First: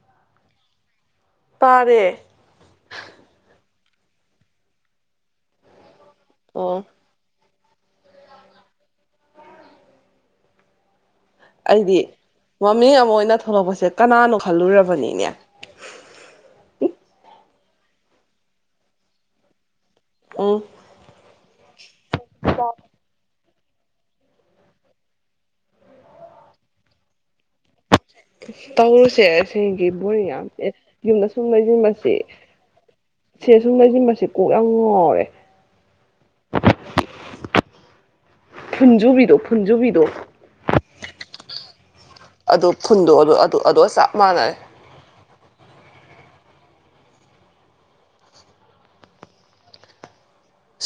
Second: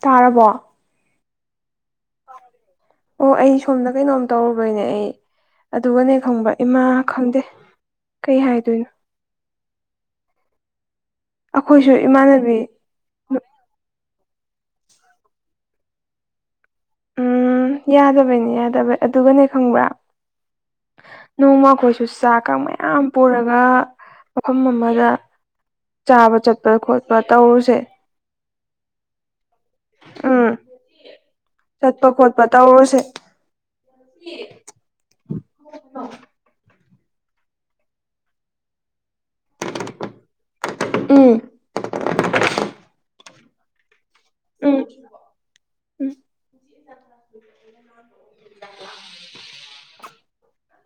ꯇꯥꯔꯕꯣ ꯇꯥꯔꯦ ꯑꯩ ꯁꯣꯝꯗ ꯀꯩꯅꯣꯝ ꯇꯧꯔꯨꯕꯩꯅꯦ ꯑꯩ ꯑꯗꯨꯒꯅꯦ ꯈꯪꯕ ꯏꯃꯥ ꯑꯣ ꯈꯪꯗꯦ ꯀꯩ ꯍꯥꯏꯗꯣꯏꯅꯣ ꯑꯩꯈꯣꯏꯁꯨ ꯑꯩꯗꯤ ꯏꯃꯥꯟꯅꯕꯤ ꯃꯃꯤꯡ ꯑꯃ ꯑꯣꯏꯅ ꯊꯣꯛꯂꯛꯄꯁꯦ ꯀꯅꯥꯅꯣ ꯈꯜꯂꯨꯔꯕꯅꯤꯅꯦ ꯎꯝ ꯌꯥꯗꯕꯩꯅꯦ ꯌꯥꯗꯕꯩ ꯑꯗꯨꯒꯅꯦ ꯈꯪꯕ꯭ꯔꯥ ꯎꯝ ꯅꯣꯡꯃꯈꯣꯏꯁꯨ ꯆꯥꯛꯀ ꯃꯌꯥꯝ ꯄꯨꯔꯒ ꯉꯥ ꯃꯐꯝ ꯑꯃꯗ ꯆꯥꯕ ꯆꯠꯄ ꯈꯣꯠꯄ ꯇꯧꯔꯨꯁꯦ ꯇꯧꯔꯨꯁꯦꯦꯡꯒꯤ ꯕꯣꯣꯔꯡ ꯌꯥꯝ ꯎꯝ ꯑꯦ ꯌꯨꯝꯗ ꯁꯨꯝ ꯆꯠꯄ ꯂꯩꯁꯤꯟꯕꯁꯤ ꯈꯣꯠꯄ ꯇꯧꯔꯨꯁꯦ ꯁꯦ ꯁꯨꯝ ꯂꯩꯁꯤꯟꯕꯁꯦ ꯀꯣꯛ ꯌꯥꯝ ꯉꯥꯎꯔꯦ ꯐꯨꯟꯖꯨꯕꯤꯗꯣ ꯐꯨꯟꯖꯨꯕꯤꯗꯣ ꯎꯨ ꯑꯗꯨ ꯐꯨꯟꯗꯣ ꯑꯗꯨ ꯑꯗꯨ ꯑꯗꯣ ꯆ ꯎꯝ ꯎꯝ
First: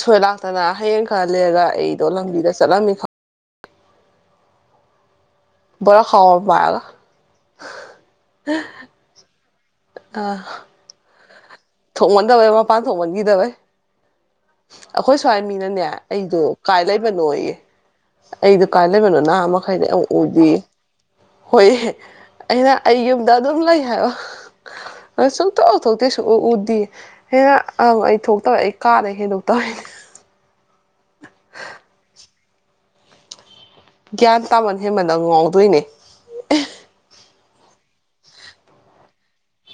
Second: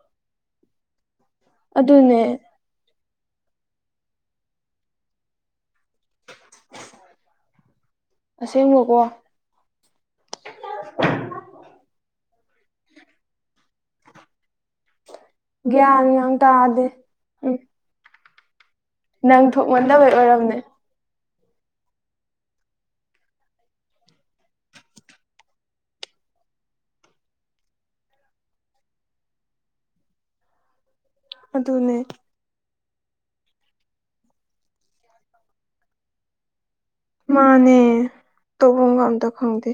ꯁꯣꯏ ꯂꯥꯛꯇꯅ ꯍꯌꯦꯡ ꯈꯔ ꯂꯩꯔꯒ ꯑꯩꯗꯣ ꯑꯗꯨꯅꯦ ꯂꯝꯕꯤꯗ ꯆꯠꯂꯝꯃꯤ ꯈ ꯕꯣꯔꯈꯥꯎ ꯑꯃ ꯄꯥꯏꯔꯒ ꯑꯁꯦꯡꯕꯀꯣ ꯑ ꯊꯣꯡꯃꯟꯗꯕ ꯄꯥꯡ ꯊꯣꯡꯃꯟꯒꯤ ꯇꯕ ꯑꯩꯈꯣꯏ ꯁ꯭ꯋꯥꯏ ꯃꯤꯅꯅꯦ ꯒ꯭ꯌꯥꯟꯒ ꯑꯩꯗꯣ ꯀꯥꯏ ꯇꯥꯗꯦ ꯂꯩꯕꯅꯣ ꯎꯝ ꯑꯩꯗꯣ ꯀꯥꯏ ꯂꯩꯕꯅꯣ ꯅꯪ ꯅꯍꯥ ꯃꯈꯩꯗꯤ ꯌꯥꯝꯛ ꯊꯣꯛꯃꯟꯗꯕꯩ ꯎꯗꯦ ꯑꯣꯏꯔꯝꯅꯦ ꯍꯣꯏ ꯑꯩꯅ ꯑꯩ ꯌꯨꯝꯗ ꯑꯗꯨꯝ ꯂꯩ ꯍꯥꯏꯔꯣ ꯁꯨꯛ ꯊꯣꯛꯇꯦ ꯁꯨꯛꯎ ꯎꯗꯦ ꯁꯤ ꯍꯦꯟꯅ ꯑꯪ ꯑꯩ ꯊꯣꯛꯇꯧꯦ ꯑꯩ ꯀꯥꯗꯩ ꯍꯦꯟꯗꯣꯛꯇꯧꯅꯦ ꯑꯗꯨꯅꯦ ꯒ꯭ꯌꯥꯟ ꯇꯥꯃꯟ ꯍꯦꯃꯟꯗ ꯉꯥꯎꯗꯣꯏꯅꯦ ꯃꯥꯅꯦ ꯇꯐꯝꯒ ꯑꯝꯇ ꯈꯪꯗꯦ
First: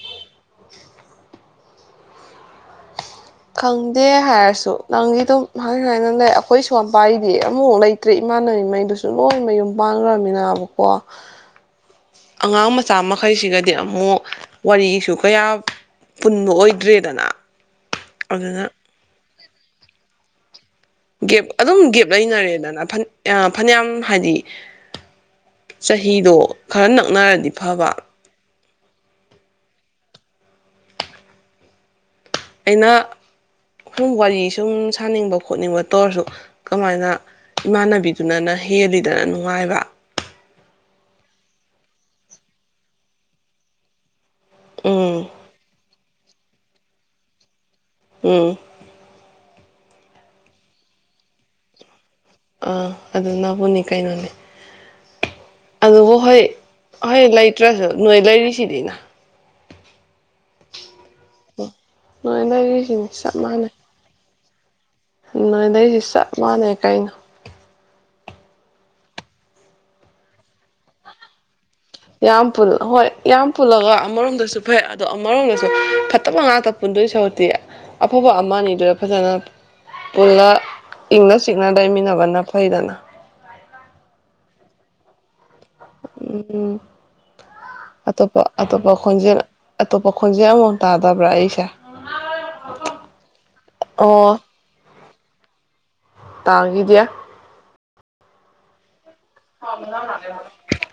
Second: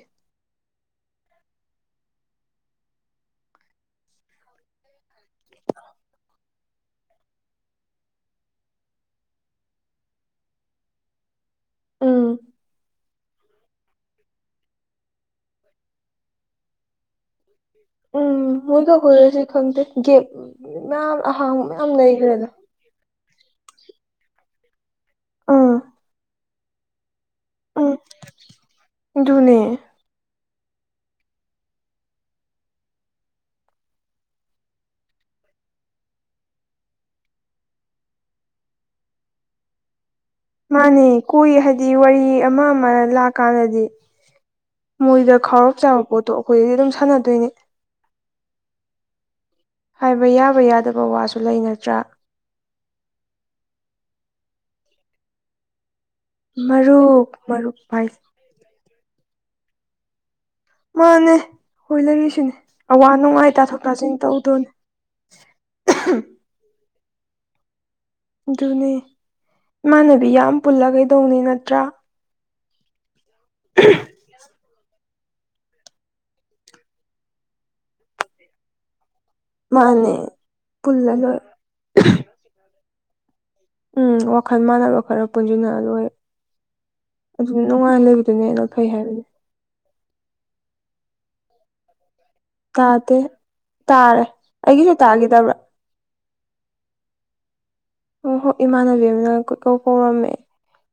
ꯈꯪꯗꯦ ꯍꯥꯏꯔꯁꯨ ꯅꯪꯗꯤ ꯑꯗꯨꯝ ꯍꯥꯏ ꯍꯥꯏꯅ ꯂꯩ ꯑꯩꯈꯣꯏ ꯁꯣꯝꯄꯥꯥꯏꯔꯤꯗꯤ ꯑꯃꯨꯛꯐꯥꯎ ꯂꯩꯇ꯭ꯔꯦ ꯏꯃꯥ ꯍꯥꯟꯅꯩꯉꯩꯗꯨꯁꯨ ꯂꯣꯏ ꯃꯌꯨꯝ ꯄꯥꯟꯈ꯭ꯔꯃꯤꯅꯥꯕꯀꯣ ꯎꯝ ꯑꯉꯥꯡ ꯃꯆꯥ ꯑꯃ ꯃꯈꯩꯁꯤꯒꯗꯤ ꯑꯃꯨꯛ ꯋꯥꯔꯤꯁꯨ ꯀꯌꯥ ꯄꯨꯟꯕ ꯑꯣꯏꯗ꯭ꯔꯦꯗꯅ ꯎꯝ ꯑꯗꯨꯅ ꯃꯣꯏꯒ ꯑꯩꯈꯣꯏꯒꯁꯤ ꯈꯪꯗꯦ ꯒꯦꯞ ꯃꯌꯥꯝ ꯒꯦꯞ ꯑꯍꯥꯡꯕ ꯑꯗꯨꯝ ꯃꯌꯥꯝ ꯒꯦꯞ ꯂꯩꯈ꯭ꯔꯦꯗ ꯂꯩꯅꯔꯦꯗꯅ ꯐ ꯐꯅꯌꯥꯝ ꯍꯥꯏꯗꯤ ꯑꯥ ꯆꯍꯤꯗꯣ ꯈꯔ ꯅꯛꯅꯔꯅꯤ ꯅꯤꯐꯕ ꯙꯨꯅꯦ ꯑꯩꯅ ꯁꯨꯝ ꯋꯥꯔꯤ ꯁꯨꯝ ꯁꯥꯅꯤꯡꯕ ꯈꯣꯠꯅꯤꯡꯕ ꯇ ꯑꯣꯏꯔꯁꯨ ꯀꯃꯥꯏꯅ ꯏꯃꯥꯟꯅꯕꯤꯗꯨꯅꯅ ꯍꯦꯜꯂꯤꯗꯅ ꯅꯨꯡꯉꯥꯏꯕ ꯃꯥꯅꯤ ꯀꯣꯏ ꯍꯥꯏꯗꯤ ꯋꯥꯔꯤ ꯑꯃ ꯑꯃ ꯂꯥꯛꯀꯥꯟꯗꯗꯤ ꯎꯝ ꯃꯣꯏꯗ ꯈꯥꯎꯔꯞ ꯆꯥꯕ ꯄꯣꯠꯇꯣ ꯑꯩꯈꯣꯏꯗꯗꯤ ꯑꯗꯨꯝ ꯁꯥꯟꯅꯗꯣꯏꯅꯦ ꯎꯝ ꯍꯥꯏꯕ ꯌꯥꯕ ꯌꯥꯗꯕ ꯋꯥꯁꯨ ꯂꯩꯅꯗ꯭ꯔꯥ ꯑꯥ ꯑꯗꯨ ꯅꯕꯨꯅꯤ ꯀꯩꯅꯣꯅꯦ ꯑꯗꯨꯕꯨ ꯍꯣꯏ ꯍꯣꯏ ꯃꯔꯨꯞ ꯃꯔꯨꯞ ꯂꯩꯇ꯭ꯔꯁꯨ ꯅꯣꯏ ꯍꯥꯏꯁꯦ ꯂꯩꯔꯤꯁꯤꯗꯤꯅ ꯃꯥꯅꯦ ꯍꯣꯏ ꯅꯣꯏ ꯂꯩꯔꯤꯁꯤꯅꯦ ꯂꯩꯔꯤꯁꯤꯅꯤ ꯑꯋꯥ ꯆꯞ ꯅꯨꯡꯉꯥꯏ ꯃꯥꯟꯅꯩ ꯇꯥꯊꯣꯛ ꯇꯥꯁꯤꯟ ꯇꯧꯗꯧꯅꯦ ꯅꯣꯏ ꯂꯩꯁꯤ ꯆꯞ ꯃꯥꯟꯅꯩ ꯀꯩꯅꯣ ꯑꯗꯨꯅꯦ ꯏꯃꯥꯟꯅꯕꯤ ꯌꯥꯝ ꯄꯨꯜꯂ ꯀꯩꯗꯧꯅꯤ ꯅꯠꯇ꯭ꯔꯥ ꯌꯥꯝ ꯄꯨꯜꯂ ꯍꯣꯏ ꯌꯥꯝ ꯄꯨꯜꯂꯒ ꯑꯃꯔꯣꯝꯗꯁꯨ ꯐꯩ ꯑꯗꯣ ꯑꯃꯔꯣꯝꯗꯁꯨ ꯐꯠꯇꯕ ꯉꯥꯛꯇ ꯄꯨꯟꯗꯣꯏ ꯁꯥꯎꯨꯗꯤꯤ ꯑꯐꯕ ꯑꯃꯅꯤꯗꯨꯗ ꯐꯖꯅ ꯃꯥꯅꯦ ꯄꯨꯜꯂ ꯄꯨꯜꯂ ꯂꯣꯏꯔꯦ ꯏꯪꯅ ꯆꯤꯛꯅ ꯂꯩꯃꯤꯟꯅꯕꯅ ꯐꯩꯗꯅ ꯎꯝ ꯋꯥꯈꯜ ꯃꯥꯟꯕ ꯈꯔꯛ ꯄꯨꯟꯁꯤꯅ ꯑꯗ ꯎꯝ ꯑꯗꯨ ꯅꯨꯡꯉꯥꯏꯅ ꯂꯩꯕꯗꯨꯅꯦ ꯑꯇꯣꯞꯄ ꯑꯩꯅ ꯐꯩ ꯑꯇꯣꯞꯄ ꯍꯥꯏꯕꯅꯦ ꯈꯣꯟꯖꯦꯜ ꯑꯇꯣꯞꯄ ꯈꯣꯟꯖꯦꯛ ꯑꯃꯃꯥꯎꯛ ꯇꯥꯗꯕ꯭ꯔꯥ ꯑꯩꯁꯦ ꯇꯥꯗꯦ ꯇꯥꯔꯦ ꯑꯩꯒꯤꯁꯨ ꯇꯥꯈꯤꯗꯕ꯭ꯔꯥ ꯇꯥꯥꯒꯤꯗꯦ ꯑꯣ ꯍꯣ ꯏꯃꯥꯟꯅꯕꯤ ꯑ ꯀꯣꯏ ꯀꯧ ꯀꯧꯔꯝꯃꯦ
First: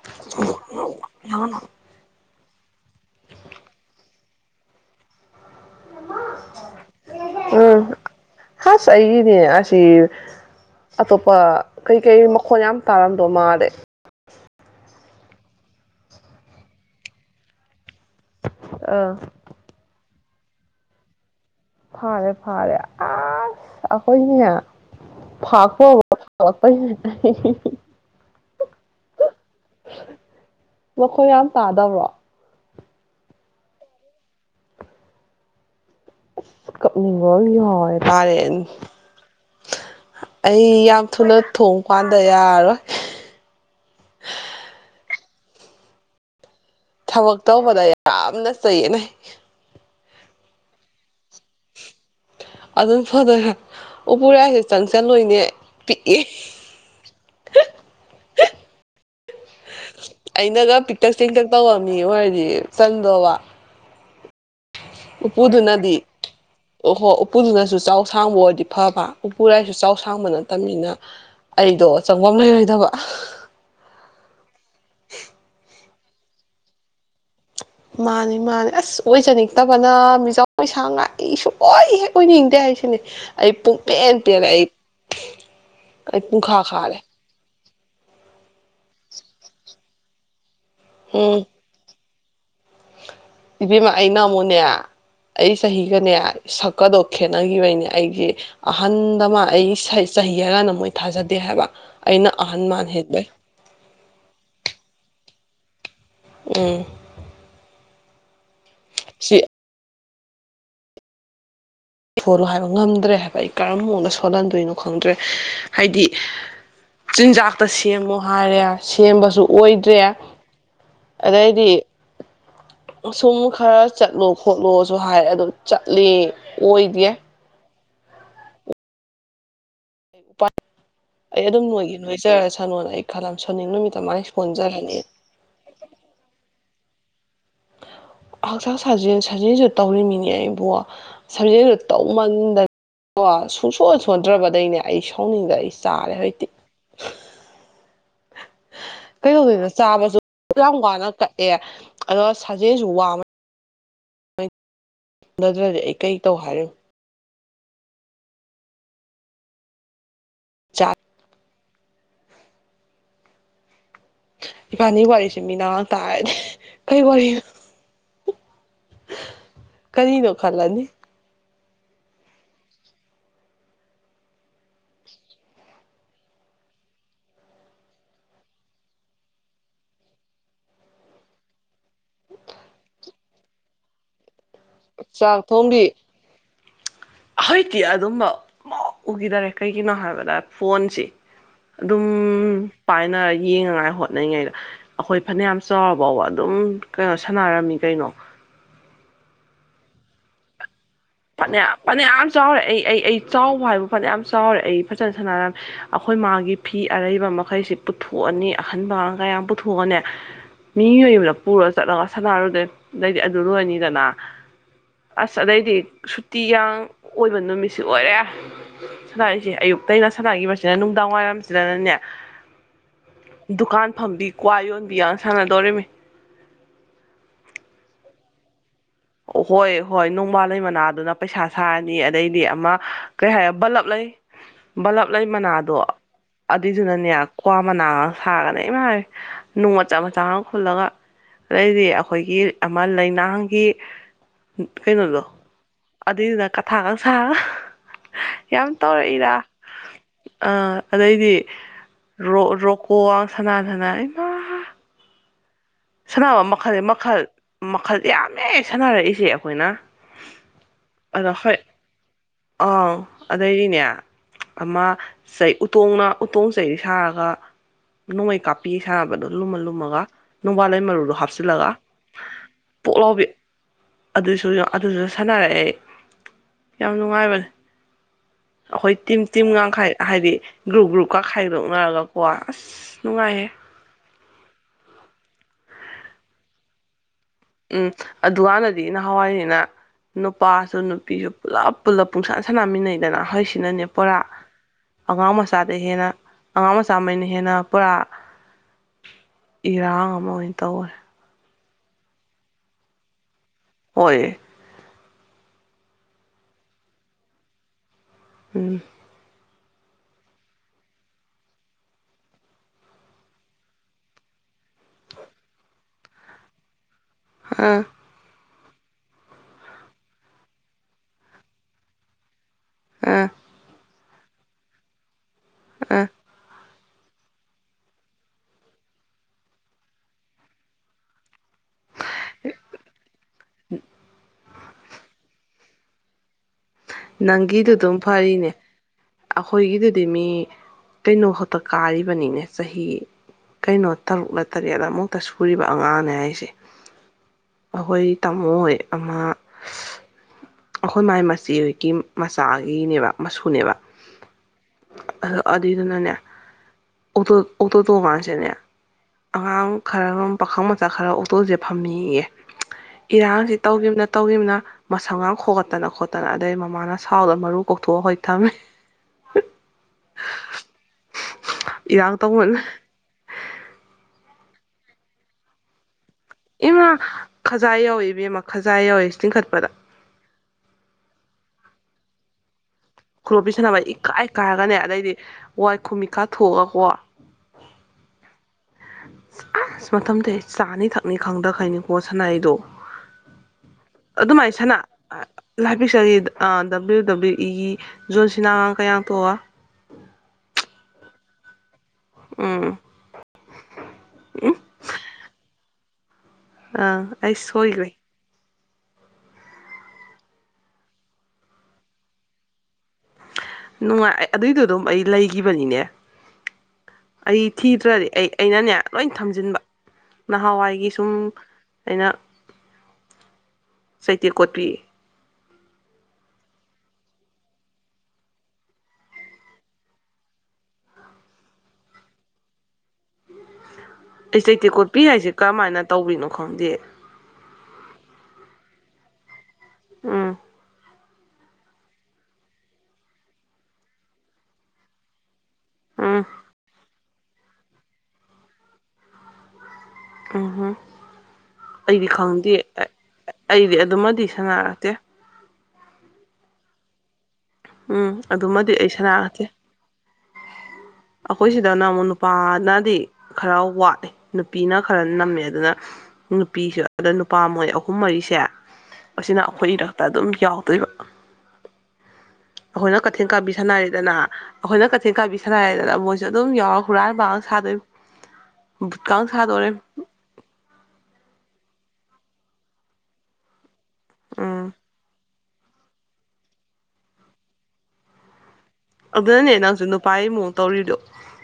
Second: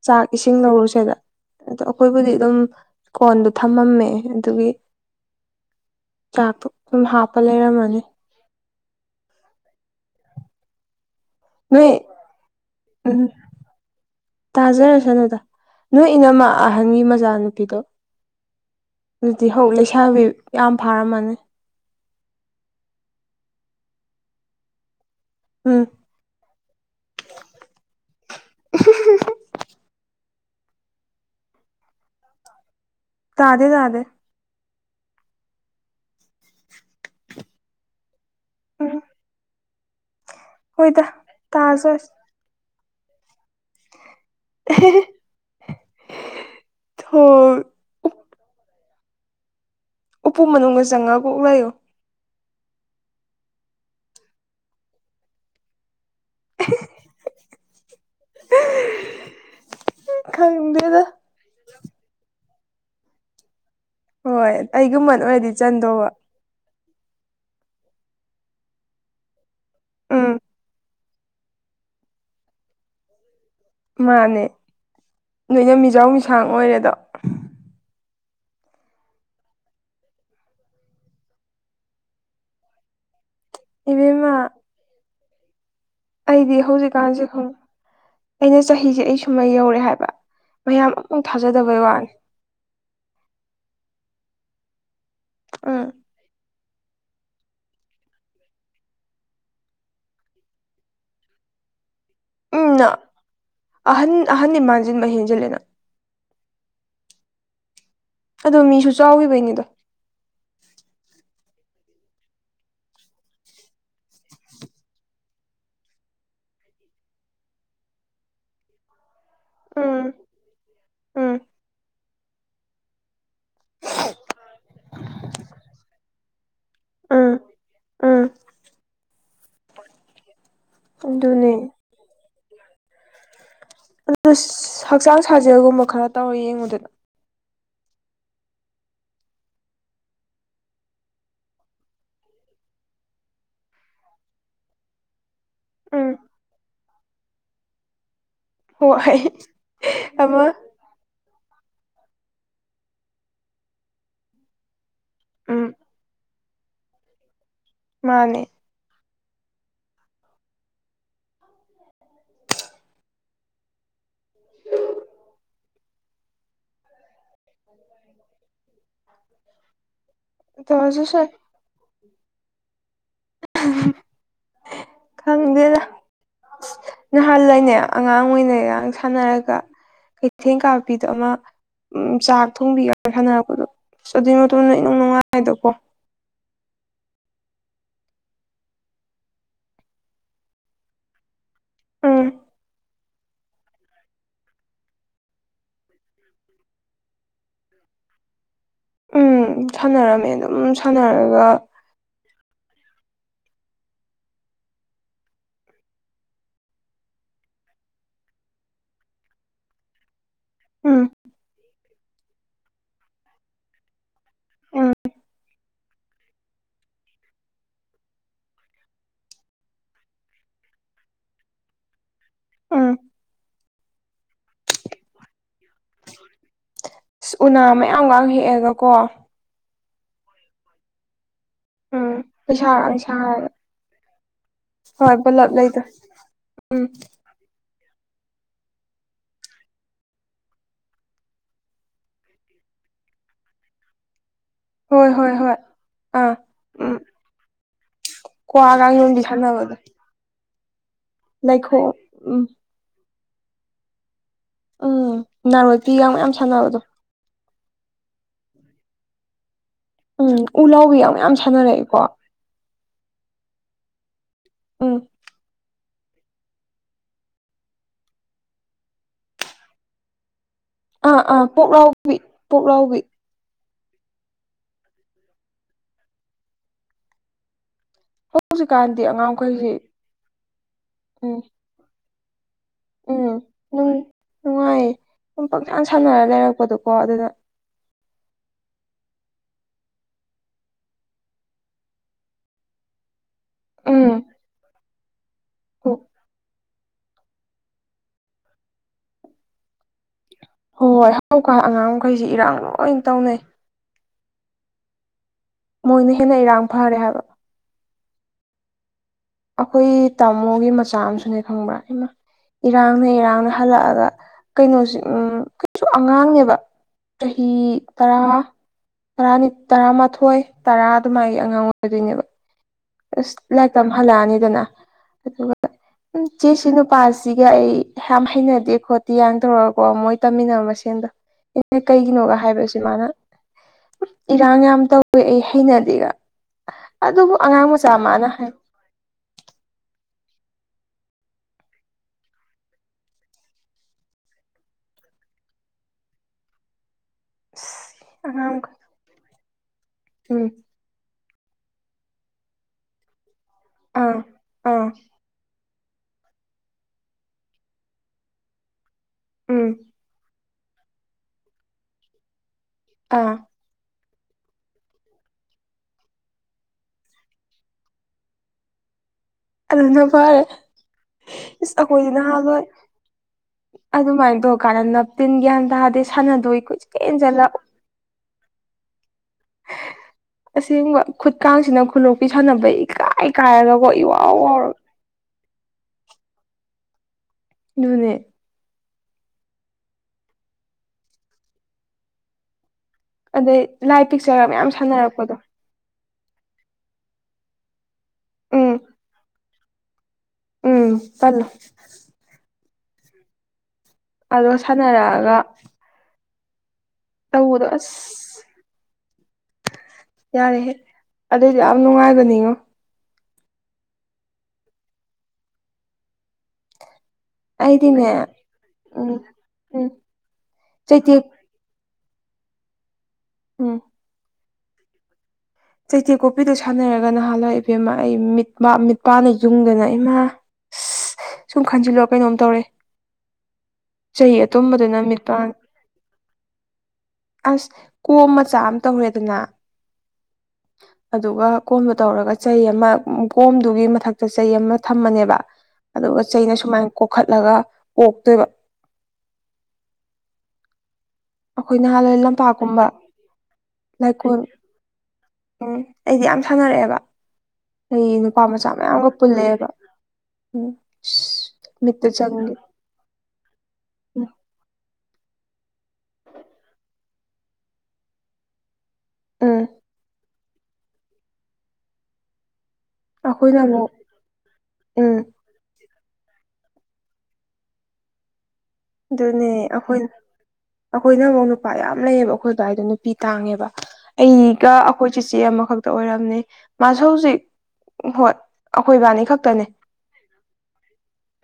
ꯆꯥꯛ ꯏꯁꯤꯡ ꯂꯧꯔꯨꯁꯦꯗ ꯎꯝ ꯑꯗꯣ ꯑꯩꯈꯣꯏꯕꯨꯗꯤ ꯑꯗꯨꯝ ꯀꯣꯟꯗꯨ ꯊꯝꯃꯝꯃꯦ ꯑꯗꯨꯒꯤ ꯆꯥꯛꯇ ꯑꯗꯨꯝ ꯍꯥꯞꯄ ꯂꯩꯔꯝꯃꯅꯤ ꯑꯁ ꯑꯩꯒꯤꯅꯦ ꯑꯁꯤ ꯑꯇꯣꯞꯄ ꯅꯣꯏ ꯀꯩ ꯀꯔꯤ ꯃꯈꯣꯟ ꯌꯥꯝ ꯎꯝ ꯇꯥꯔꯝꯗꯣ ꯃꯥꯜꯂꯦ ꯇꯥꯖꯔꯁꯅꯨꯗ ꯅꯣꯏ ꯏꯅꯝꯃ ꯑꯍꯟꯒꯤ ꯃꯆꯥꯅꯨꯄꯤꯗꯣ ꯑꯥ ꯑꯗꯨꯗꯤ ꯍꯧꯖꯤꯛ ꯂꯩꯁꯥꯕꯤ ꯌꯥꯝ ꯐꯥꯔꯝꯃꯅꯤ ꯐꯥꯔꯦ ꯐꯥꯔꯦ ꯑꯥꯁ ꯑꯩꯈꯣꯏꯅ ꯎꯝ ꯐꯥꯀ ꯐꯀ ꯃꯈꯣꯜ ꯌꯥꯝ ꯇꯥꯗꯕꯔꯣ ꯇꯥꯗꯦ ꯇꯥꯗꯦ ꯀꯞꯅꯤꯡꯕ ꯑꯝ ꯌꯥꯎꯌꯦ ꯇꯥꯔꯦꯟ ꯎꯝ ꯑꯩ ꯍꯣꯏꯗ ꯌꯥꯝ ꯊꯨꯅ ꯊꯣꯡ ꯇꯥꯖꯔꯁ ꯄꯥꯟꯗ ꯌꯥꯔꯔꯣꯏ ꯑꯍꯦꯍꯦ ꯊꯕꯛ ꯇꯧꯕꯗ ꯌꯥꯝꯅ ꯆꯩꯌꯦꯠꯅꯩ ꯎꯄꯨ ꯃꯅꯨꯡꯗ ꯆꯪꯉꯒ ꯀꯣꯛ ꯂꯩꯌꯨ ꯑꯗꯨꯅ ꯐꯗꯣꯏꯔ ꯎꯄꯨ ꯔꯥꯏꯁꯨ ꯆꯪ ꯆꯜꯂꯣꯏꯅꯦ ꯄꯤꯛꯑꯦ [inaudible] ꯍ [unintelligible] ꯑꯩꯅꯒ ꯄꯤꯛꯇꯛ ꯆꯦꯡꯇꯛ ꯇꯧꯕ ꯃꯤ ꯑꯣꯏꯔꯗꯤ ꯆꯟꯗꯧꯕ ꯍꯣꯏ ꯑꯩꯒꯨꯝꯃꯟ ꯑꯣꯏꯔꯗꯤ ꯎꯄꯨꯗꯨꯅꯗꯤ ꯆꯟꯗꯧꯕ ꯑꯣꯍꯣ ꯎꯄꯨꯗꯨꯅꯁꯨ ꯆꯥꯎ ꯁꯥꯡꯕ ꯑꯣꯏꯔꯗꯤ ꯐꯕ ꯎꯄꯨꯔꯥꯏꯁꯨ ꯆꯥꯎ ꯁꯥꯡꯕ ꯎꯝ ꯅꯠꯇꯝꯅꯤꯅ ꯑꯩꯗꯣ ꯆꯪꯐꯝ ꯂꯩꯔꯣꯏꯗꯕ ꯃꯥꯅꯦ ꯅꯣꯏꯅ ꯃꯤꯖꯥꯎ ꯃꯤꯁꯥꯡ ꯑꯣꯏꯔꯦꯗꯣ ꯃꯥꯅꯤ ꯃꯥꯅꯤ ꯑꯁ ꯑꯣꯏꯖꯅꯤꯡꯇꯕꯅ ꯃꯤꯖꯥꯎ ꯑꯣꯏꯁꯥꯡ ꯉꯥꯏ ꯑꯩ ꯁꯨꯡꯂꯣꯏ ꯍꯦꯛ ꯑꯣꯏꯅꯤꯡꯗꯦ ꯍꯥꯏꯁꯤꯅꯦ ꯑꯩ ꯄꯨꯨꯡꯄꯦꯟ ꯏꯕꯦꯝꯃ ꯄꯦꯜꯂꯦ ꯑꯩ ꯑꯩ ꯑꯩꯗꯤ ꯄꯨꯡꯈꯥ ꯈꯥꯔꯦ ꯍꯧꯖꯤꯛꯀꯥꯟꯁꯤ ꯈꯪꯉ ꯑꯩꯅ ꯆꯍꯤꯁꯦ ꯑꯩ ꯁꯨꯝꯃꯩ ꯌꯧꯔꯦ ꯍꯥꯏꯕ ꯃꯌꯥꯝ ꯑꯃꯨꯛ ꯎꯝ ꯊꯥꯖꯗꯕꯩ ꯋꯥꯅꯤ ꯏꯕꯦꯝꯃ ꯑꯩꯅ ꯃꯨꯅꯦ ꯑꯩ ꯎꯝ ꯆꯍꯤꯒꯅꯦ ꯁꯛꯀꯗꯣ ꯈꯦꯠꯅꯈꯤꯕꯩꯅꯦ ꯑꯩꯒꯤ ꯑꯍꯟꯗ ꯃꯥ ꯑꯩ ꯆꯍꯤ ꯍꯥꯏꯒꯥꯟꯅ ꯃꯣꯏ ꯊꯥꯖꯗꯦ ꯍꯥꯏ ꯍꯥꯏꯕ ꯑꯩꯅ ꯑꯍꯟ ꯎꯝ ꯃꯥꯟ ꯅ ꯍꯦꯟꯕꯩ ꯑꯍꯟ ꯑꯍꯟ ꯃꯥꯟꯖꯤꯟꯕ ꯍꯦꯟꯖꯤꯜꯂꯦ ꯅꯪ ꯎꯝ ꯑꯗꯣ ꯃꯤꯁꯨ ꯁꯤ ꯆꯥꯎꯒꯤꯕꯩꯅꯤꯗ ꯑꯩ ꯁꯣꯜꯂꯣ ꯍꯥꯏꯕ ꯉꯝꯗ꯭ꯔꯦ ꯍꯥꯏꯕ ꯑꯩ ꯀꯔꯝꯕ ꯃꯑꯣꯡꯗ ꯁꯣꯜꯍꯟꯗꯣꯏꯅꯣ ꯈꯪꯗ꯭ꯔꯦ ꯍꯥꯏꯗꯤ ꯆꯤꯟꯖꯥꯛꯇ ꯁꯦꯝꯃꯨ ꯍꯥꯏꯔꯦ ꯁꯦꯝꯕꯁꯨ ꯁꯨ ꯑꯣꯏꯗ꯭ꯔꯦ ꯎꯝ ꯎꯝ ꯑꯗꯩꯗꯤ ꯁꯨꯝ ꯈꯔ ꯆꯠꯂꯣ ꯈꯣꯠꯂꯣꯁꯨ ꯍꯥꯏ ꯑꯗꯣ ꯆꯠꯂꯤ ꯑꯣꯏꯗꯦ ꯎꯝ ꯎꯝ ꯑꯩ ꯎ ꯑꯩ ꯑꯗꯨꯅꯦ ꯑꯗꯨꯝ ꯅꯣꯏꯒꯤ ꯅꯣꯏꯖꯔ ꯁꯥꯅꯣꯅ ꯑꯩ ꯈꯜꯂꯝ ꯁꯣꯟꯅꯤꯡ ꯅꯨꯃꯤꯠꯇ ꯃꯥꯏ ꯑꯗꯨ ꯁꯣꯟꯖꯔꯅꯤ ꯍꯛꯆꯥꯡ ꯁꯥꯖꯦꯜꯒꯨꯝꯕ ꯈꯔ ꯇꯧꯔ ꯌꯦꯡꯉꯨꯗꯅ ꯍꯛꯆꯥꯡ ꯁꯥꯖꯦꯟ ꯁꯥꯖꯦꯟꯁꯨ ꯇꯧꯔꯤꯃꯤꯅꯦ ꯑꯩꯕꯣ ꯁꯥꯖꯦꯟꯁꯨ ꯇꯧꯃꯟꯗꯅ ꯑꯣ ꯁꯨꯡꯁꯣꯟ ꯁꯣꯟꯗ꯭ꯔꯕꯗꯩꯅꯦ ꯑꯩ ꯁꯥꯎꯅꯤꯡꯗ ꯑꯩ ꯎꯝ ꯆꯥꯔꯦ ꯍꯧꯏꯛꯇꯤ [inaudible] ꯍꯣꯏ ꯀꯩꯗꯧꯗꯣꯏꯅꯣ ꯆꯥꯕꯁꯨ ꯑꯃ ꯌꯥꯝ ꯋꯥꯅ ꯀꯛꯑꯦ ꯑꯗꯣ ꯁꯥꯖꯦꯜ [unintelligible] ꯎꯝ ꯅꯠꯇ꯭ꯔꯗꯤ ꯑꯩ ꯀꯩ ꯇꯧ ꯍꯥꯏꯔꯤꯝ ꯃꯥꯅꯦ ꯏꯕꯥꯅꯤ ꯋꯥꯔꯤꯁꯦ ꯃꯤꯅ ꯇꯥꯔꯗꯤ ꯀꯔꯤ ꯋꯥꯔꯤꯅꯣ ꯀꯔꯤꯅꯣ ꯈꯜꯂꯅꯤ ꯇꯧꯔꯁꯨ ꯁꯟ ꯈꯪꯗꯦꯗ ꯅꯍꯥꯟꯋꯥꯅꯦ ꯑꯉꯥꯡ ꯑꯣꯏꯅꯩꯔꯥꯡ ꯁꯥꯟꯅꯔꯒ ꯀꯩꯊꯦꯜ ꯀꯥꯞꯄꯤꯗꯣ ꯑꯃ ꯎ ꯆꯥꯛ ꯊꯣꯡꯕꯤ ꯁꯅꯔꯛꯄꯗꯣ ꯑꯗꯨꯏ ꯇꯨꯅ ꯏꯅꯨꯡ ꯆꯥꯛ ꯅꯨꯡꯉꯥꯏꯗꯀꯣ ꯊꯣꯡꯕꯤ ꯍꯧꯖꯤꯛꯇꯤ ꯑꯗꯨꯝꯕ ꯑꯃ ꯎꯈꯤꯗꯔꯦ ꯀꯩꯒꯤꯅꯣ ꯍꯥꯏꯕꯗ ꯐꯣꯟꯁꯤ ꯑꯗꯨꯝ ꯎꯝ ꯄꯥꯏꯅ ꯌꯦꯡꯅꯉꯥꯏ ꯍꯣꯠꯅꯉꯩꯗ ꯑꯩꯈꯣꯏ ꯐꯅꯌꯥꯝ ꯆꯥꯎꯐꯥꯎꯕ ꯑꯗꯨꯝ ꯀꯩꯅꯣ ꯁꯥꯟꯅꯔꯝꯃꯤ ꯀꯩꯅꯣ ꯎꯝ ꯁꯥꯟꯅꯔꯝꯃꯦ ꯑꯗꯨꯝ ꯁꯥꯟꯅꯔꯒ ꯐꯥꯅꯤꯌꯥꯝ ꯐꯥꯅꯤꯌꯥꯝ ꯆꯥꯎꯔꯦ ꯑꯩ ꯑꯩ ꯆꯥꯎꯕ ꯍꯥꯏꯕ ꯐꯖꯅ ꯌꯥꯝ ꯆꯥꯎꯔꯦ ꯑꯩ ꯐꯖꯅ ꯁꯅꯔ ꯑꯩꯈꯣꯏ ꯃꯥꯒꯤ ꯐꯤ ꯑꯔꯩꯕ ꯃꯈꯩꯁꯤ ꯄꯨꯊꯣꯛꯑꯅꯤ ꯑꯈꯟꯕ ꯀꯌꯥꯝ ꯄꯨꯊꯣꯛꯑꯅꯤ ꯎꯝ ꯃꯤꯏꯂ ꯄꯨꯔꯒ ꯆꯠꯂꯒ ꯁꯥꯟꯅꯔꯨꯗꯦ ꯑꯗꯩꯗꯤ ꯑꯗꯨ ꯂꯣꯏꯔꯅꯤꯗꯅ ꯎꯝ ꯑꯁ ꯑꯗꯩꯗꯤ ꯁꯨꯇꯤꯒ ꯑꯣꯏꯕ ꯅꯨꯃꯤꯠꯁꯤ ꯑꯣꯏꯔꯦ ꯁꯥꯟꯅꯏꯁꯦ ꯑꯌꯨꯛꯇꯩꯅ ꯁꯅꯈꯤꯕꯁꯤꯅ ꯅꯨꯡꯗꯥꯡ ꯋꯥꯏꯔꯝꯁꯤꯗꯅꯅꯦ ꯎꯝ ꯗꯨꯀꯥꯟ ꯐꯝꯕꯤ ꯀ꯭ꯋꯥ ꯌꯣꯟꯕꯤ ꯌꯥꯅ ꯁꯥꯟꯅꯗꯧꯔꯤꯃꯤ ꯎꯅꯥ ꯃꯌꯥꯝꯒ ꯍꯦꯛꯑꯒ ꯍꯣꯏ ꯍꯣꯏ ꯅꯣꯡꯕꯥꯜ ꯂꯩ ꯃꯅꯥ ꯑꯗꯨꯅ ꯄꯩꯁꯥ ꯁꯥꯔꯅꯤ ꯎꯝ ꯑꯗꯩꯗꯤ ꯑꯃ ꯄꯩꯁꯥꯒ ꯀꯩ ꯍꯥꯏ ꯁꯥꯔꯒ ꯕꯜꯂꯞ ꯂꯩ ꯕꯂꯞ ꯍꯣꯏ ꯂꯩ ꯃꯅꯥꯗꯣ ꯂꯩꯗꯣ ꯎꯝ ꯑꯗꯨꯏꯗꯨꯅꯅꯦ꯭ ꯃꯅꯥ ꯁꯥꯒꯅꯦ ꯏꯃꯦ ꯅꯣꯡ ꯃꯆꯥ ꯃꯆꯥ ꯑꯃ ꯈꯨꯜꯂꯒ ꯑꯗꯩꯗꯤ ꯑꯩꯈꯣꯏꯒꯤ ꯑꯃ ꯂꯩꯅꯥꯡꯒꯤ ꯍꯣꯏ ꯀꯩꯅꯣꯗꯣ ꯍꯣꯏ ꯍꯣꯏ ꯑꯥ ꯑꯗꯨꯏꯗꯨꯅ ꯀꯊꯥꯒ ꯎꯝ ꯁꯥꯔ ꯌꯥꯝ ꯀ꯭ꯋꯥꯒ ꯇꯧꯔꯛꯏ ꯌꯣꯟꯕꯤ ꯗ ꯁꯥꯟꯅꯕꯗꯣ ꯑꯗꯩꯗꯤ ꯂꯩꯈꯣꯝ ꯎꯝ ꯔꯣ ꯔꯣꯀꯣ ꯁꯅꯥꯗꯅ ꯎꯝ ꯅꯥꯔꯣꯇꯤꯒ ꯃꯌꯥꯝ ꯁꯥꯟꯅꯕꯗꯣ ꯃꯈꯜꯁ ꯌꯥꯝ ꯍꯦꯛ ꯁꯥꯟꯅꯔꯛꯏꯁꯦ ꯑꯩꯈꯣꯏꯅ ꯎꯝ ꯎ ꯂꯥꯎꯕꯤ ꯌꯥ ꯑꯗꯣ ꯃꯌꯥꯝ ꯍꯣꯏ ꯁꯥꯟꯅꯔꯛꯑꯦꯀꯣ ꯑꯥꯎ ꯑꯗꯩꯗꯤꯅꯦ ꯑꯃ ꯎꯝ ꯆꯩ ꯎ ꯎꯇꯣꯡꯅ ꯎꯇꯣꯡ ꯆꯩ ꯁꯥꯔꯒ ꯅꯣꯡꯃꯩ ꯀꯥꯞꯄꯤ ꯁꯥꯅꯕꯗꯣ ꯂꯨꯝꯃ ꯂꯨꯝꯃꯒ ꯅꯣꯡꯕꯥꯜ ꯂꯩꯩ ꯃꯔꯨꯗꯣ ꯑꯥ ꯑꯥ ꯍꯥꯞꯆꯤꯜꯂꯒ ꯄꯣꯛꯂꯥꯎꯕꯤ ꯄꯣꯛꯂꯥꯎꯕꯤ ꯑꯗꯨꯁꯨ ꯑꯗꯨꯁꯨ ꯁꯥꯟꯅꯔꯛꯑꯦ ꯌꯥꯝ ꯅꯨꯡꯉꯥꯏꯕꯅꯦ ꯑꯩꯈꯣꯏ ꯍꯧꯖꯤꯛꯀꯥꯟꯗꯤ ꯇꯤꯝ ꯇꯤꯝ ꯑꯉꯥꯡꯈꯩꯁꯤ ꯀꯈꯥꯏ ꯍꯥꯏꯗꯤ ꯒ꯭ꯔꯨꯞ ꯒ꯭ꯔꯨꯞ ꯎꯝ ꯀꯈꯥꯏꯗꯣꯛꯅꯔꯒꯀꯣ ꯑꯁ ꯅꯨꯡꯉꯥꯏꯌꯦ ꯑꯗꯨꯨꯝ ꯄꯪꯁꯥꯜ ꯁꯥꯟꯅꯔ ꯂꯩꯔꯛꯄꯗꯣꯀꯣ ꯑꯗꯨꯅ ꯎꯝ ꯑꯗꯨꯀꯥꯟꯗꯗꯤ ꯅꯍꯥꯟꯋꯥꯏꯅꯤꯅ ꯅꯨꯄꯥꯁꯨ ꯅꯨꯄꯤꯁꯨ ꯄꯨꯜꯂꯞ ꯄꯨꯜꯂꯞ ꯄꯨꯡꯁꯥꯟ ꯁꯥꯟꯅꯃꯤꯟꯅꯩꯗꯅ ꯍꯣꯏ ꯁꯤꯅꯅꯦ ꯎꯝ ꯄꯨꯣꯔꯥ ꯑꯉꯥꯡ ꯃꯆꯥꯗ ꯍꯦꯟꯅ ꯑꯉꯥꯡ ꯃꯆꯥꯃꯩꯅ ꯍꯦꯟꯅ ꯄꯨꯔꯥ ꯏꯔꯥꯡ ꯑꯃ ꯇꯧꯔꯦ ꯍꯣꯏ ꯍꯣꯏ ꯍꯧꯀ ꯑꯉꯥꯡ ꯃꯈꯩꯁꯤ ꯏꯔꯥꯡ ꯂꯣꯏ ꯇꯧꯅꯩ ꯑꯣꯏ ꯃꯣꯏꯅ ꯍꯦꯟꯅ ꯏꯔꯥꯡ ꯐꯔꯦ ꯍꯥꯏꯕ ꯎꯝ ꯑꯩꯈꯣꯏ ꯇꯥꯃꯣꯒꯤ ꯃꯆꯥ ꯑꯃꯁꯨꯅꯦ ꯈꯪꯕ꯭ꯔꯥ ꯏꯃ ꯏꯔꯥꯡꯅ ꯏꯔꯥꯡꯅ ꯍꯜꯂꯛꯑꯒ ꯀꯩꯅꯣꯁꯤ ꯎꯝ ꯀꯩꯁꯨ ꯑꯉꯥꯡꯅꯦꯕ ꯆꯍꯤ ꯑꯥ ꯇꯔꯥ ꯥꯅꯤ ꯇꯔꯥꯃꯥꯊꯣꯏ ꯇꯔꯥ ꯑꯗꯨꯃꯥꯏ ꯑꯩ ꯑꯉꯥꯡ ꯑꯣꯏꯗꯣꯏꯅꯦꯕ ꯑꯥ ꯑꯁ ꯂꯥꯏꯔꯤ ꯇꯝ ꯍꯜꯂꯛꯑꯅꯤꯗꯅ ꯑꯗꯨꯒ ꯑꯥ ꯆꯦꯁꯤꯅ ꯅꯨꯄꯥꯁꯤꯒ ꯑꯩ ꯌꯥꯝ ꯍꯩꯅꯗꯦ ꯈꯣꯠꯇꯦꯅ ꯇꯧꯔꯒꯀꯣ ꯃꯣꯏ ꯇꯝꯃꯤꯟꯅꯕ ꯃꯁꯦꯟꯗꯣ ꯩꯅ ꯀꯩꯒꯤꯅꯣꯒ ꯍꯥꯏꯕꯕꯁꯤꯦ ꯃꯥꯅ ꯏꯔꯥꯡ ꯌꯥꯝ ꯇꯧꯋꯦ ꯑꯩ ꯍꯩꯅꯗꯒ ꯅꯪꯒꯤꯗꯨ ꯑꯗꯨꯝ ꯐꯔꯤꯅꯦ ꯑꯩꯈꯣꯏꯒꯤꯗꯨꯗꯤ ꯃꯤ ꯀꯩꯅꯣ ꯈꯛꯇ ꯀꯥꯔꯤꯕꯅꯤꯅꯦ ꯆꯍꯤ ꯀꯩꯅꯣ ꯇꯔꯨꯛꯂ ꯇꯔꯦꯠꯂ ꯑꯃꯨꯛꯇ ꯁꯨꯔꯤꯕ ꯑꯉꯥꯡꯅꯦ ꯍꯥꯏꯁꯦ ꯑꯩꯈꯣꯏ ꯑꯉꯥꯡ ꯇꯝꯃꯣꯏ ꯑꯃ ꯎꯝ ꯑꯩꯈꯣꯏ ꯃꯥꯏ ꯆꯦ ꯍꯀꯤ ꯃꯆꯥꯒꯤꯅꯦꯕ ꯃꯁꯨꯅꯦꯕ ꯑꯥ ꯑꯥ ꯑꯗꯨꯏꯗꯨꯅꯅꯦꯇ ꯑꯣꯇꯣ ꯇꯣꯀꯥꯟꯁꯤꯦꯅꯦ ꯎꯝ ꯑꯉꯥꯡ ꯈꯔ ꯄꯥꯈꯪ ꯃꯆꯥ ꯈꯔ ꯑꯣꯇꯣꯜꯁꯦ ꯐꯝꯃꯤꯌꯦ ꯑꯥ ꯏꯔꯥꯡꯁ ꯇꯧꯈꯤꯕ ꯅꯠꯇ ꯇꯧꯈꯤꯕꯅ ꯃꯁꯝꯒꯥꯡ ꯈꯣꯒꯠꯇꯅ ꯈꯣꯠꯇ ꯠꯇꯅ ꯑꯗꯩ ꯃꯃꯥꯅ ꯁꯥꯎꯗ ꯃꯔꯨ ꯀꯧꯊꯣꯛꯑ ꯍꯣꯏ ꯊꯝꯃꯤ ꯑꯗꯨꯅ ꯐꯔꯦ ꯏꯁ ꯑꯩꯈꯣꯏꯗꯤ ꯏꯔꯥꯡ ꯇꯧꯕꯅ ꯅꯍꯥꯜꯂꯣꯏ ꯑꯗꯨꯃꯥꯏꯅ ꯇꯧ ꯀꯥꯟꯗ ꯅꯞꯇꯤꯟꯒꯤꯌꯥꯟꯗꯗꯤ ꯏꯃ ꯈꯖꯥ ꯌꯧꯏꯤ ꯏꯕꯦꯝꯃ ꯈꯖꯥ ꯌꯧꯏꯁꯦ ꯑꯁꯦꯡꯕ ꯈꯨꯠꯀꯁꯤꯅ ꯈꯨꯂꯣꯛꯄꯤ ꯁꯥꯟꯅꯕꯩ ꯏꯀꯥꯏ ꯈꯨꯂꯣꯞꯄꯤ ꯁꯥꯟꯅꯕ ꯀꯥꯏꯔꯒꯀꯣ ꯏꯀꯥꯏ ꯏꯋꯥꯎ ꯀꯥꯏꯔꯒꯅꯦ ꯋꯥꯎꯔꯒ ꯑꯗꯩꯗꯤ ꯋꯥꯏꯈꯨꯝꯃꯤꯈꯥ ꯊꯣꯛꯑꯒ ꯀꯣ ꯅꯨꯅ ꯑ ꯑꯁ ꯃꯊꯪꯗꯤ ꯆꯥꯅꯤ ꯊꯛꯅꯤ ꯈꯪꯗ ꯈꯥꯏꯅꯤꯀꯣ ꯁꯅꯥꯏꯗꯣ ꯑꯗꯩ ꯂꯥꯏ ꯄꯤꯛꯆꯔ ꯑꯗꯨꯃꯥꯏꯅ ꯃꯌꯥꯝ ꯁꯅ ꯁꯥꯟꯅꯔꯛꯄꯗꯣ ꯂꯄꯤꯆꯔꯤ ꯑ ꯗꯕ꯭ꯂꯤꯎ ꯗꯕ꯭ꯂꯤꯎ ꯏꯒꯤ ꯎꯝ ꯖꯣꯟꯁꯤꯅꯥꯒꯥꯡ ꯀꯌꯥ ꯊꯣꯛꯣꯛꯑꯣ ꯎꯝ ꯐꯂꯣ ꯎꯝ ꯑꯗꯣ ꯎꯝ ꯁꯥꯟꯅꯔꯛꯑꯒ ꯑ ꯑꯩꯁꯨꯣꯏꯔꯦ ꯌꯥꯔꯦꯍ ꯑꯗꯨꯏꯗꯤ ꯌꯥꯝ ꯅꯨꯡꯉꯥꯏꯕꯅꯤꯉꯣ ꯅꯨꯡꯉꯥꯏ ꯑꯗꯨꯏꯗꯣ ꯑꯗꯨꯝ ꯑꯩ ꯂꯩꯈꯤꯕꯅꯤꯅꯦ ꯑꯩ ꯊꯤꯗ꯭ꯔꯗꯤ ꯑꯩꯗꯤꯅꯦ ꯑꯩ ꯑꯩꯅꯅꯦ ꯂꯣꯏ ꯎꯝ ꯊꯝꯖꯤꯟꯕ ꯎꯝ ꯅꯍꯥꯟꯋꯥꯏꯒꯤ ꯁꯨꯝ ꯆꯩꯇꯦꯛ ꯑꯩꯅ ꯎꯝ ꯀꯣꯠꯠꯇꯄꯤ ꯆꯩꯊꯦꯛꯀꯣꯄꯤꯗꯣ ꯁꯥꯟꯅꯔꯒ ꯅꯍꯥꯟꯋꯥꯏ ꯏꯕꯦꯝꯃ ꯑꯩ ꯃꯤꯠꯄꯥꯅ ꯌꯨꯡꯗꯅ ꯏꯃꯥ ꯁ ꯁꯨꯝ ꯈꯟꯖꯤꯜꯂꯣ ꯀꯩꯅꯣꯝ ꯇꯧꯔꯦ ꯆꯍꯤ ꯑꯩꯁ ꯂꯩꯇꯦ ꯑꯇꯨꯝꯕꯗꯨꯅ ꯀꯣꯠꯄꯤ ꯍꯥꯏꯁꯦ ꯅꯤꯄꯥꯜ ꯀꯔꯝꯃꯥꯏꯅ ꯇꯧꯕꯤꯅꯣ ꯈꯪꯗꯦ ꯑꯁ ꯀꯣꯝ ꯃꯆꯥ ꯑꯃ ꯇꯧꯔ꯭ꯔꯦꯗꯅ ꯎꯝ ꯑꯗꯨꯒ ꯀꯣꯝꯕ ꯇꯧꯔꯒ ꯆꯩ ꯑꯃ ꯀꯣꯝꯗꯨꯒꯤ ꯃꯊꯛꯇ ꯆꯩ ꯑꯃ ꯊꯝꯃꯅꯦꯕ ꯑꯗꯨꯒ ꯎꯝ ꯆꯩꯅ ꯁꯨꯃꯥꯏꯅ ꯀꯣꯛꯈꯠꯂꯒ ꯑꯣꯇꯣꯏꯕ ꯑꯍ ꯑꯩꯈꯣꯏ ꯑꯩꯗꯤ ꯅꯍꯥꯟꯋꯥꯏ ꯈꯪꯗꯦ ꯂꯝꯄꯥꯛꯀꯨꯝꯕ ꯑꯩꯗꯤ ꯑꯗꯨꯃꯗꯤ ꯂꯥꯏꯀꯣꯜ ꯁꯥꯟꯅꯔꯛꯇꯦ ꯎꯝ ꯑꯩꯗꯤ ꯌꯥꯝ ꯁꯥꯟꯅꯔꯛꯑꯦꯕ ꯑꯩ ꯎꯝ ꯅꯨꯄꯥ ꯃꯆꯥ ꯑꯗꯨꯃꯗꯤ ꯑꯩ ꯃꯌꯥꯝꯒ ꯁꯥꯟꯅꯔꯛꯇꯦ ꯄꯨꯜꯂꯛꯑꯦꯕ ꯎꯝ ꯑꯩꯈꯣꯏ ꯁꯤꯗꯅ ꯑꯃꯨꯛ ꯃꯤꯠꯇ ꯆꯪꯒꯦ ꯅꯨꯄꯥꯅꯗꯤ ꯈꯔ ꯋꯥꯠꯂꯤꯦ ꯅꯨꯄꯤꯅ ꯈꯔ ꯅꯝꯃꯦ ꯑꯗꯨꯅ ꯅꯨꯄꯤꯁꯨ ꯑꯗ ꯅꯨꯄꯥ ꯃꯣꯏ ꯑꯍꯨꯝ ꯃꯔꯤꯁꯦ ꯑꯁꯤꯅ ꯎꯝ ꯑꯩꯈꯣꯏ ꯏꯔꯛꯇ ꯑꯗꯨꯝ ꯌꯥꯎꯗꯣꯏꯕ ꯑꯩꯈꯣꯏꯅ ꯀꯩꯊꯦꯜ ꯀꯥꯕꯤ ꯑꯩꯈꯣꯏꯅ ꯑꯃꯨꯛ ꯁꯥꯟꯅꯔꯤꯦꯗꯅ ꯑꯩꯈꯣꯏꯅ ꯀꯩꯊꯦꯜ ꯎꯝ ꯀꯥꯕꯤ ꯁꯥꯟꯅꯔꯦꯗꯅ ꯃꯣꯏ ꯑꯗꯨꯝ ꯌꯥꯎꯔ ꯍꯨꯔꯥꯏ ꯄ ꯁꯥꯗꯣꯏ ꯕꯨꯠꯀ ꯑꯗꯨꯅꯦ ꯁꯥꯗꯣꯔꯦ ꯑꯩꯈꯣꯏ ꯑꯩꯈꯣꯏ ꯅ ꯅꯨꯄꯥ ꯌꯥꯝ ꯂꯩꯌꯦꯕ ꯑꯩꯈꯣꯏ ꯑꯗꯨꯋꯥꯏꯗꯣ ꯅꯨꯄꯤ ꯇꯥꯡꯉꯦꯕ ꯎꯝ ꯑꯩꯒ ꯑꯩꯈꯣꯏ ꯆ ꯆꯦ ꯑꯃꯈꯛꯇ ꯑꯣꯏꯔꯝꯅꯤ ꯃꯥꯁꯨ ꯍꯧꯖꯤꯛ ꯍꯣꯏ ꯑꯩꯈꯣꯏꯕꯥꯅꯤ ꯑꯗꯨꯅꯅꯦ ꯈꯛꯇꯅꯦ ꯅꯪꯁꯨ ꯅꯨꯄꯥꯒꯤ ꯃꯑꯣꯡ ꯇꯧꯔꯤꯗꯣ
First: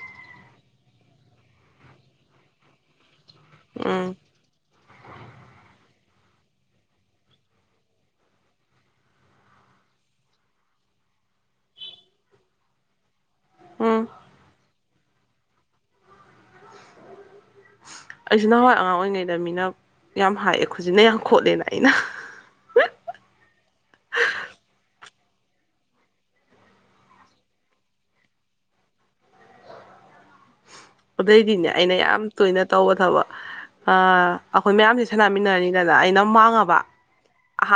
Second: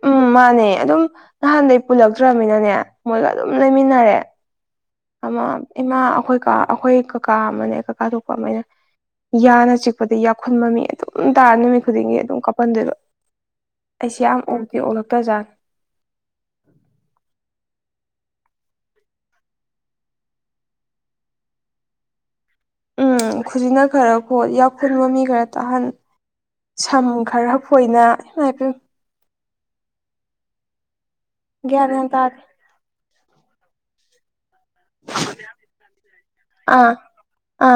ꯎꯝ ꯃꯥꯅꯦ ꯑꯗꯨꯝ ꯅꯍꯥꯟꯗꯥꯒꯤ ꯄꯨꯜꯂꯛꯇ꯭ꯔꯃꯤꯟꯅꯦ ꯃꯣꯏꯒ ꯑꯗꯨꯝ ꯎꯝ ꯂꯩꯃꯤꯟꯅꯔꯦ ꯑꯃꯥ ꯏꯃꯥ ꯑꯩꯈꯣꯏ ꯑꯩꯈꯣꯏ ꯀꯀꯥ ꯑꯃꯅꯦ ꯀꯀꯥ ꯊꯣꯛꯄ ꯑꯃꯅ ꯌꯥꯅ ꯆꯤꯛꯄꯗ ꯌꯥꯎꯈꯨꯟꯕ ꯃꯤ ꯑꯗꯨꯝ ꯇꯥꯔ ꯅꯨꯃꯤꯠ ꯈꯨꯗꯤꯡꯒꯤ ꯑꯗꯨꯝ ꯀꯥꯞꯍꯟꯗꯣꯏꯕ ꯎꯝ ꯑꯩꯁꯦ ꯌꯥꯝ ꯑꯣꯛꯀꯦ ꯑꯣꯂꯛꯇ꯭ꯔꯖꯥꯠ ꯑꯩꯁꯨ ꯅꯍꯥꯟꯋꯥꯏ ꯑꯉꯥꯡ ꯑꯣꯏꯔꯤꯉꯩꯗ ꯃꯤꯅ ꯌꯥꯝ ꯍꯥꯏꯑꯦ ꯍꯧꯖꯤꯛꯅ ꯌꯥꯝ ꯈꯣꯠꯂꯦꯅ ꯑꯩꯅ ꯎꯝ ꯈꯨꯖꯤꯅ ꯈꯔ ꯄꯣꯠ ꯌꯥꯎꯐꯨꯟ ꯃꯃꯤ ꯈꯔ ꯇꯥꯍꯟ ꯁꯝ ꯈꯔꯐꯣꯏꯅ ꯁꯨꯥꯏ ꯍꯥꯏꯌꯨ ꯑꯗꯨꯗꯩꯗꯤꯅꯦ ꯒ꯭ꯌꯥꯟ ꯑꯩꯅ ꯌꯥꯝ ꯇꯥꯗꯦ ꯇꯣꯏꯅ ꯇꯧꯕ ꯊꯕꯛ ꯑ ꯑꯩꯈꯣꯏ ꯃꯌꯥꯝꯁꯦ ꯁꯥꯟꯅꯃꯤꯟꯅꯅꯤꯗꯅ ꯑꯩꯅ ꯃꯥꯡꯉꯕ ꯑꯥ ꯑꯥ ꯑꯍꯥꯟꯕ